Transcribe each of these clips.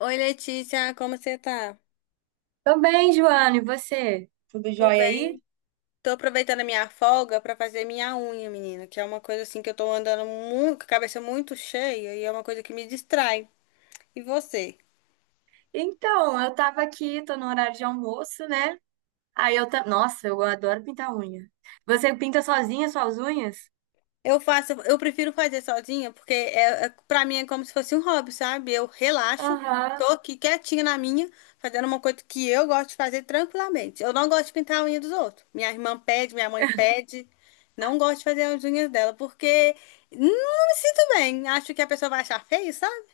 Oi, Letícia, como você tá? Tô bem, Joana, e você? Tudo Tô jóia aí? bem. Tô aproveitando a minha folga pra fazer minha unha, menina, que é uma coisa assim que eu tô andando muito, com a cabeça muito cheia e é uma coisa que me distrai. E você? Então, eu tava aqui, tô no horário de almoço, né? Nossa, eu adoro pintar unha. Você pinta sozinha suas unhas? Eu faço, eu prefiro fazer sozinha, porque para mim é como se fosse um hobby, sabe? Eu relaxo, tô Aham, aqui quietinha na minha, fazendo uma coisa que eu gosto de fazer tranquilamente. Eu não gosto de pintar a unha dos outros. Minha irmã pede, minha mãe pede. Não gosto de fazer as unhas dela, porque não me sinto bem. Acho que a pessoa vai achar feio, sabe?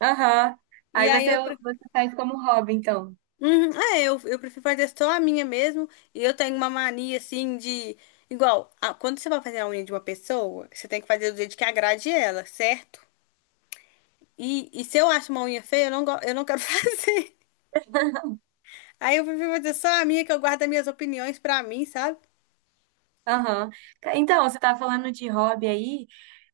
aham. E Aí aí você, eu, você faz como hobby, então. uhum, é, eu prefiro fazer só a minha mesmo. E eu tenho uma mania assim de. Igual, quando você vai fazer a unha de uma pessoa, você tem que fazer do jeito que agrade ela, certo? E se eu acho uma unha feia, eu eu não quero fazer. Aí eu prefiro fazer só a minha, que eu guardo as minhas opiniões pra mim, sabe? Aham. Então, você tava falando de hobby aí,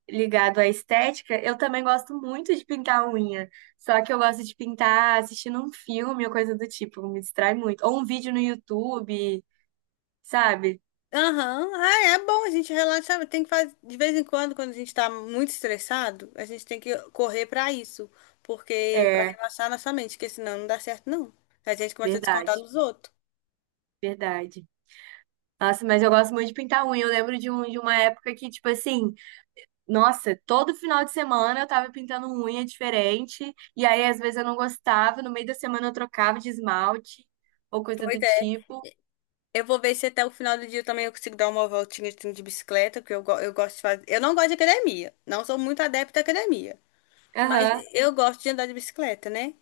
ligado à estética. Eu também gosto muito de pintar unha. Só que eu gosto de pintar assistindo um filme ou coisa do tipo, me distrai muito. Ou um vídeo no YouTube, sabe? Aham, ah, é bom, a gente relaxa, tem que fazer, de vez em quando, quando a gente tá muito estressado, a gente tem que correr pra isso, porque pra É, relaxar nossa mente, porque senão não dá certo não. A gente começa a descontar verdade. nos outros. Verdade. Nossa, mas eu gosto muito de pintar unha. Eu lembro de uma época que, tipo assim, nossa, todo final de semana eu tava pintando unha diferente. E aí, às vezes, eu não gostava. No meio da semana eu trocava de esmalte ou coisa Pois do é. tipo. Eu vou ver se até o final do dia eu também eu consigo dar uma voltinha assim, de bicicleta, porque eu gosto de fazer. Eu não gosto de academia, não sou muito adepta à academia. Mas Aham. eu gosto de andar de bicicleta, né?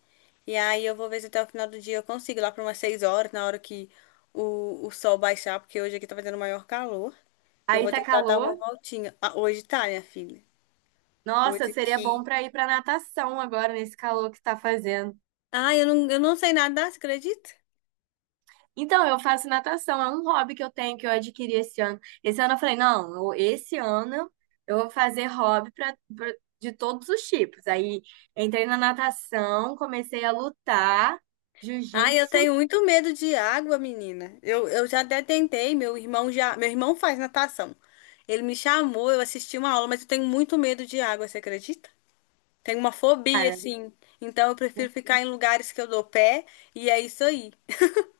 E aí eu vou ver se até o final do dia eu consigo, lá para umas 6 horas, na hora que o sol baixar, porque hoje aqui tá fazendo maior calor. Eu Aí vou tá tentar dar uma calor. voltinha. Ah, hoje tá, minha filha. Nossa, Hoje seria bom aqui. pra ir pra natação agora, nesse calor que tá fazendo. Ah, eu não sei nadar, você acredita? Então, eu faço natação, é um hobby que eu tenho que eu adquiri esse ano. Esse ano eu falei, não, esse ano eu vou fazer hobby de todos os tipos. Aí entrei na natação, comecei a lutar, Ah, eu jiu-jitsu, tenho muito medo de água, menina. Eu já até tentei, meu irmão já. Meu irmão faz natação. Ele me chamou, eu assisti uma aula, mas eu tenho muito medo de água, você acredita? Tenho uma fobia, cara. assim. Então eu prefiro ficar em lugares que eu dou pé e é isso aí.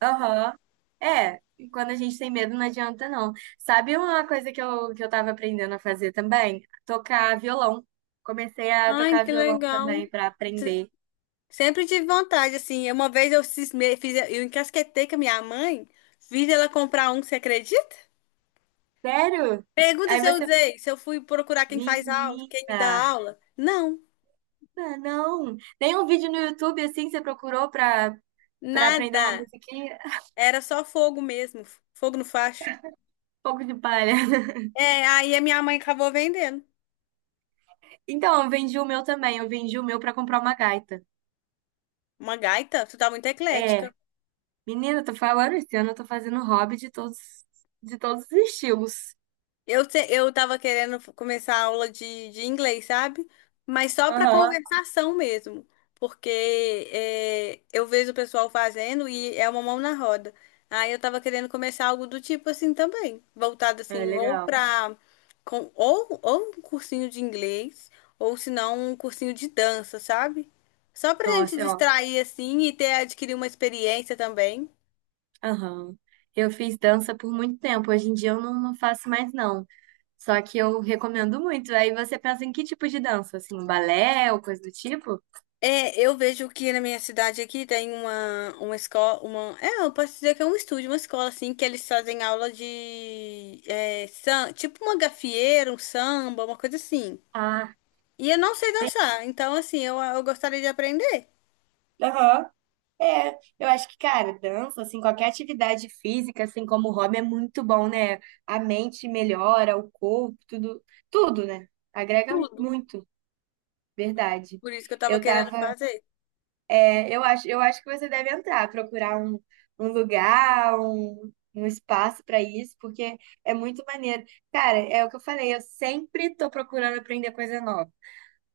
Aham. É, e quando a gente tem medo não adianta não. Sabe uma coisa que eu tava aprendendo a fazer também? Tocar violão. Comecei a Ai, tocar que violão legal. também pra aprender. Sempre tive vontade, assim. Uma vez eu cismei, fiz, eu encasquetei com a minha mãe, fiz ela comprar um, você acredita? Sério? Pergunta Aí se eu você, usei, se eu fui procurar quem faz aula, quem me dá menina. aula. Não, Ah, não, nenhum vídeo no YouTube assim você procurou pra aprender uma nada. musiquinha? Era só fogo mesmo, fogo no facho. Pouco de palha. É, aí a minha mãe acabou vendendo. Então, eu vendi o meu também, eu vendi o meu pra comprar uma gaita. Uma gaita, tu tá muito É, eclética. menina, eu tô falando esse ano, eu tô fazendo hobby de todos os estilos. Eu, eu tava querendo começar a aula de inglês, sabe? Mas só para Aham. conversação mesmo. Porque é, eu vejo o pessoal fazendo e é uma mão na roda. Aí eu tava querendo começar algo do tipo assim também. Voltado assim, É ou legal. pra. Com, ou um cursinho de inglês, ou se não, um cursinho de dança, sabe? Só pra gente Nossa, é, ó. distrair assim e ter adquirir uma experiência também. Aham. Eu fiz dança por muito tempo, hoje em dia eu não, não faço mais não. Só que eu recomendo muito. Aí você pensa em que tipo de dança? Assim, balé ou coisa do tipo? É, eu vejo que na minha cidade aqui tem uma escola, uma, é, eu posso dizer que é um estúdio, uma escola assim, que eles fazem aula de, é, tipo uma gafieira, um samba, uma coisa assim. Ah. E eu não sei dançar, então assim, eu gostaria de aprender Aham. É, eu acho que, cara, dança, assim, qualquer atividade física, assim como o hobby, é muito bom, né? A mente melhora, o corpo, tudo, tudo, né? Agrega tudo, muito, verdade. por isso que eu tava Eu querendo tava, fazer. é, eu acho que você deve entrar, procurar um lugar, um espaço pra isso, porque é muito maneiro. Cara, é o que eu falei, eu sempre tô procurando aprender coisa nova.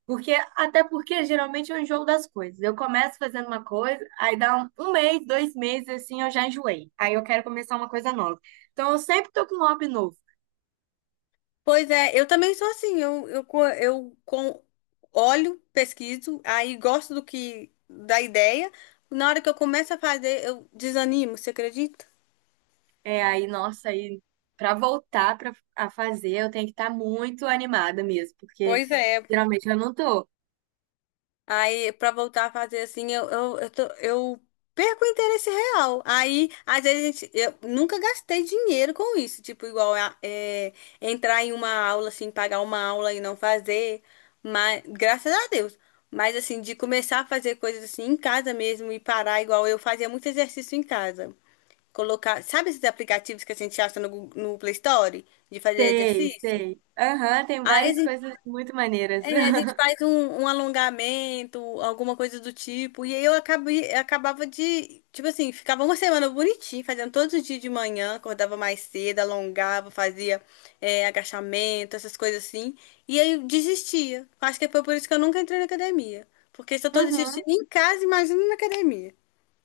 Até porque geralmente eu enjoo das coisas. Eu começo fazendo uma coisa, aí dá um mês, dois meses, assim, eu já enjoei. Aí eu quero começar uma coisa nova. Então eu sempre tô com um hobby novo. Pois é, eu também sou assim, eu com, olho, pesquiso, aí gosto do que, da ideia, na hora que eu começo a fazer, eu desanimo, você acredita? É aí, nossa, aí pra voltar a fazer, eu tenho que estar muito animada mesmo, porque Pois é. geralmente eu não tô. Aí, pra voltar a fazer assim, eu perco o interesse real. Aí, às vezes, eu nunca gastei dinheiro com isso. Tipo, é, entrar em uma aula, assim, pagar uma aula e não fazer. Mas, graças a Deus. Mas, assim, de começar a fazer coisas assim em casa mesmo e parar, igual eu fazia muito exercício em casa. Colocar, sabe esses aplicativos que a gente acha no, no Play Store? De fazer Sei, exercício? sei. Aham, tem Aí, várias coisas muito maneiras. é, a gente faz um, um alongamento, alguma coisa do tipo. E aí eu acabei, acabava de, tipo assim, ficava uma semana bonitinho, fazendo todos os dias de manhã, acordava mais cedo, alongava, fazia é, agachamento, essas coisas assim. E aí eu desistia. Acho que foi por isso que eu nunca entrei na academia. Porque se eu tô Uhum. desistindo em casa, imagina na academia.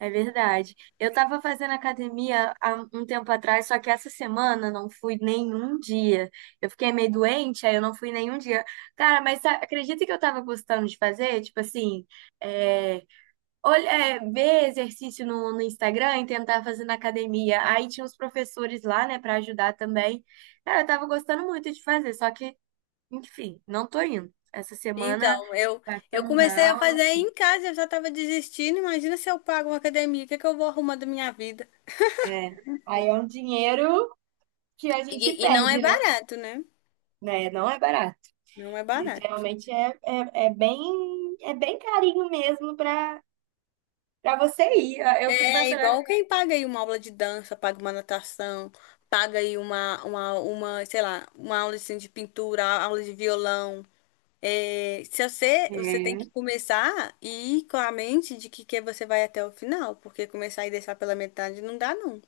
É verdade. Eu estava fazendo academia há um tempo atrás, só que essa semana não fui nenhum dia. Eu fiquei meio doente, aí eu não fui nenhum dia. Cara, mas acredita que eu estava gostando de fazer? Tipo assim, é, olha, ver exercício no, no Instagram e tentar fazer na academia. Aí tinha os professores lá, né, para ajudar também. Cara, eu estava gostando muito de fazer, só que, enfim, não tô indo. Essa semana, Então, eu passando comecei a mal, não fazer fui. em casa, eu já tava desistindo. Imagina se eu pago uma academia, o que é que eu vou arrumar da minha vida? É. Aí é um dinheiro que a gente E não é perde, né? barato, né? Né? Não é barato. Não é E barato. geralmente é bem carinho mesmo para você ir. Eu fico É pensando, igual quem paga aí uma aula de dança, paga uma natação, paga aí uma, sei lá, uma aula assim, de pintura, aula de violão. É, se você, você tem É, que começar e ir com a mente de que você vai até o final, porque começar e deixar pela metade não dá, não.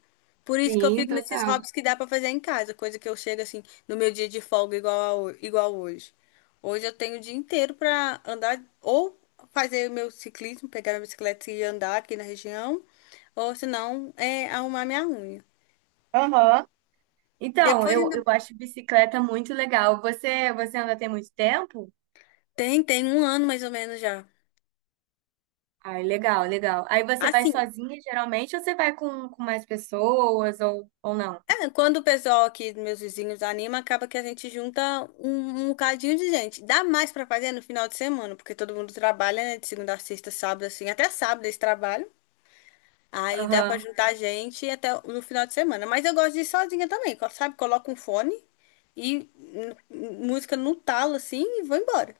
Por isso que eu sim, fico nesses total. hobbies que dá pra fazer em casa, coisa que eu chego assim no meu dia de folga igual, igual hoje. Hoje eu tenho o dia inteiro pra andar ou fazer o meu ciclismo, pegar a bicicleta e andar aqui na região, ou se não, é arrumar minha unha. Aham. Então, Depois eu, ainda eu acho bicicleta muito legal. Você anda tem muito tempo? tem, tem um ano mais ou menos já. Ai, legal, legal. Aí você vai Assim, sozinha geralmente ou você vai com mais pessoas ou não? é, quando o pessoal aqui, meus vizinhos, anima, acaba que a gente junta um, um bocadinho de gente. Dá mais pra fazer no final de semana, porque todo mundo trabalha, né? De segunda a sexta, sábado, assim, até sábado eles trabalham. Aí dá pra Aham. juntar gente até no final de semana. Mas eu gosto de ir sozinha também, sabe? Coloco um fone e música no talo, assim, e vou embora.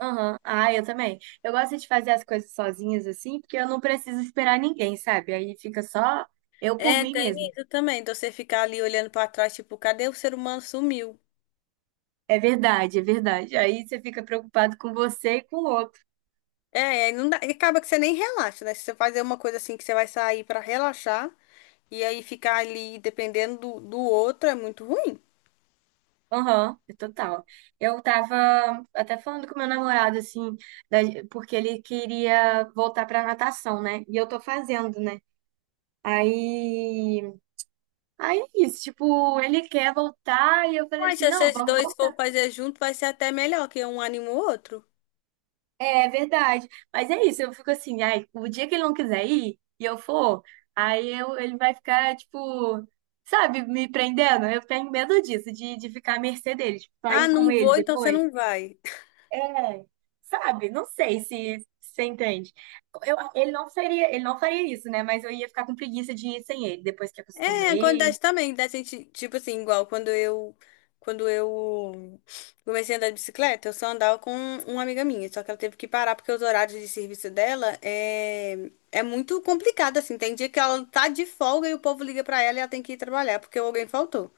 Aham. Ah, eu também. Eu gosto de fazer as coisas sozinhas assim, porque eu não preciso esperar ninguém, sabe? Aí fica só eu por É, mim tem mesmo. isso também, de você ficar ali olhando pra trás, tipo, cadê o ser humano sumiu? É verdade, é verdade. Aí você fica preocupado com você e com o outro. É, aí não dá, e acaba que você nem relaxa, né? Se você fazer uma coisa assim que você vai sair pra relaxar. E aí ficar ali dependendo do outro é muito ruim. Aham, é total. Eu tava até falando com meu namorado, assim, da- porque ele queria voltar pra natação, né? E eu tô fazendo, né? Aí, aí é isso, tipo, ele quer voltar e eu falei Mas assim, se não, vocês vamos dois for voltar. fazer junto, vai ser até melhor, que um anima o outro. É verdade. Mas é isso, eu fico assim, ai, o dia que ele não quiser ir e eu for, ele vai ficar, tipo, sabe, me prendendo. Eu tenho medo disso, de ficar à mercê dele, tipo, Ah, sair com não ele vou, então você depois. não vai. É, sabe, não sei se você entende. Ele não seria, ele não faria isso, né? Mas eu ia ficar com preguiça de ir sem ele, depois que É, acostumei. acontece também, da gente, tipo assim, igual quando eu comecei a andar de bicicleta, eu só andava com uma amiga minha, só que ela teve que parar porque os horários de serviço dela é muito complicado, assim. Tem dia que ela tá de folga e o povo liga pra ela e ela tem que ir trabalhar porque alguém faltou.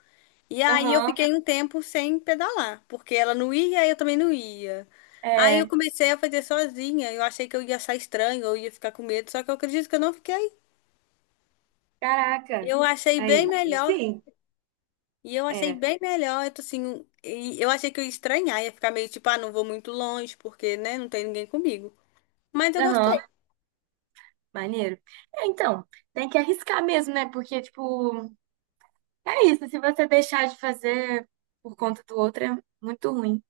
E aí eu Aham. fiquei um tempo sem pedalar, porque ela não ia e eu também não ia. Aí eu É, comecei a fazer sozinha. Eu achei que eu ia achar estranho, eu ia ficar com medo, só que eu acredito que eu não fiquei. caraca. Eu achei bem Aí, melhor. sim, E eu achei é. bem melhor, eu tô assim, um, e eu achei que eu ia estranhar, ia ficar meio tipo, ah, não vou muito longe, porque, né, não tem ninguém comigo. Mas eu Aham. gostei. Maneiro. É, então, tem que arriscar mesmo, né? Porque, tipo, é isso. Se você deixar de fazer por conta do outro, é muito ruim.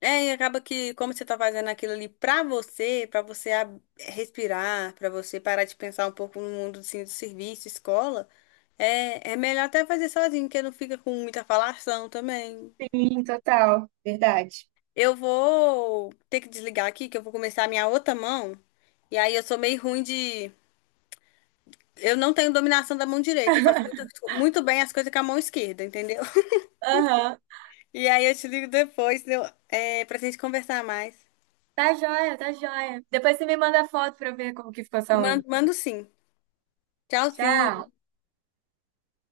É, e acaba que como você tá fazendo aquilo ali pra você respirar, pra você parar de pensar um pouco no mundo assim, do serviço, escola, é, é melhor até fazer sozinho, porque não fica com muita falação também. Sim, total, verdade. Eu vou ter que desligar aqui, que eu vou começar a minha outra mão. E aí eu sou meio ruim de. Eu não tenho dominação da mão direita. Eu faço muito, muito bem as coisas com a mão esquerda, entendeu? Aham. E aí eu te ligo depois, entendeu? É, pra gente conversar mais. Tá joia, tá joia. Depois você me manda foto pra eu ver como que ficou sua unha. Mando, mando sim. Tchau. Tchauzinho.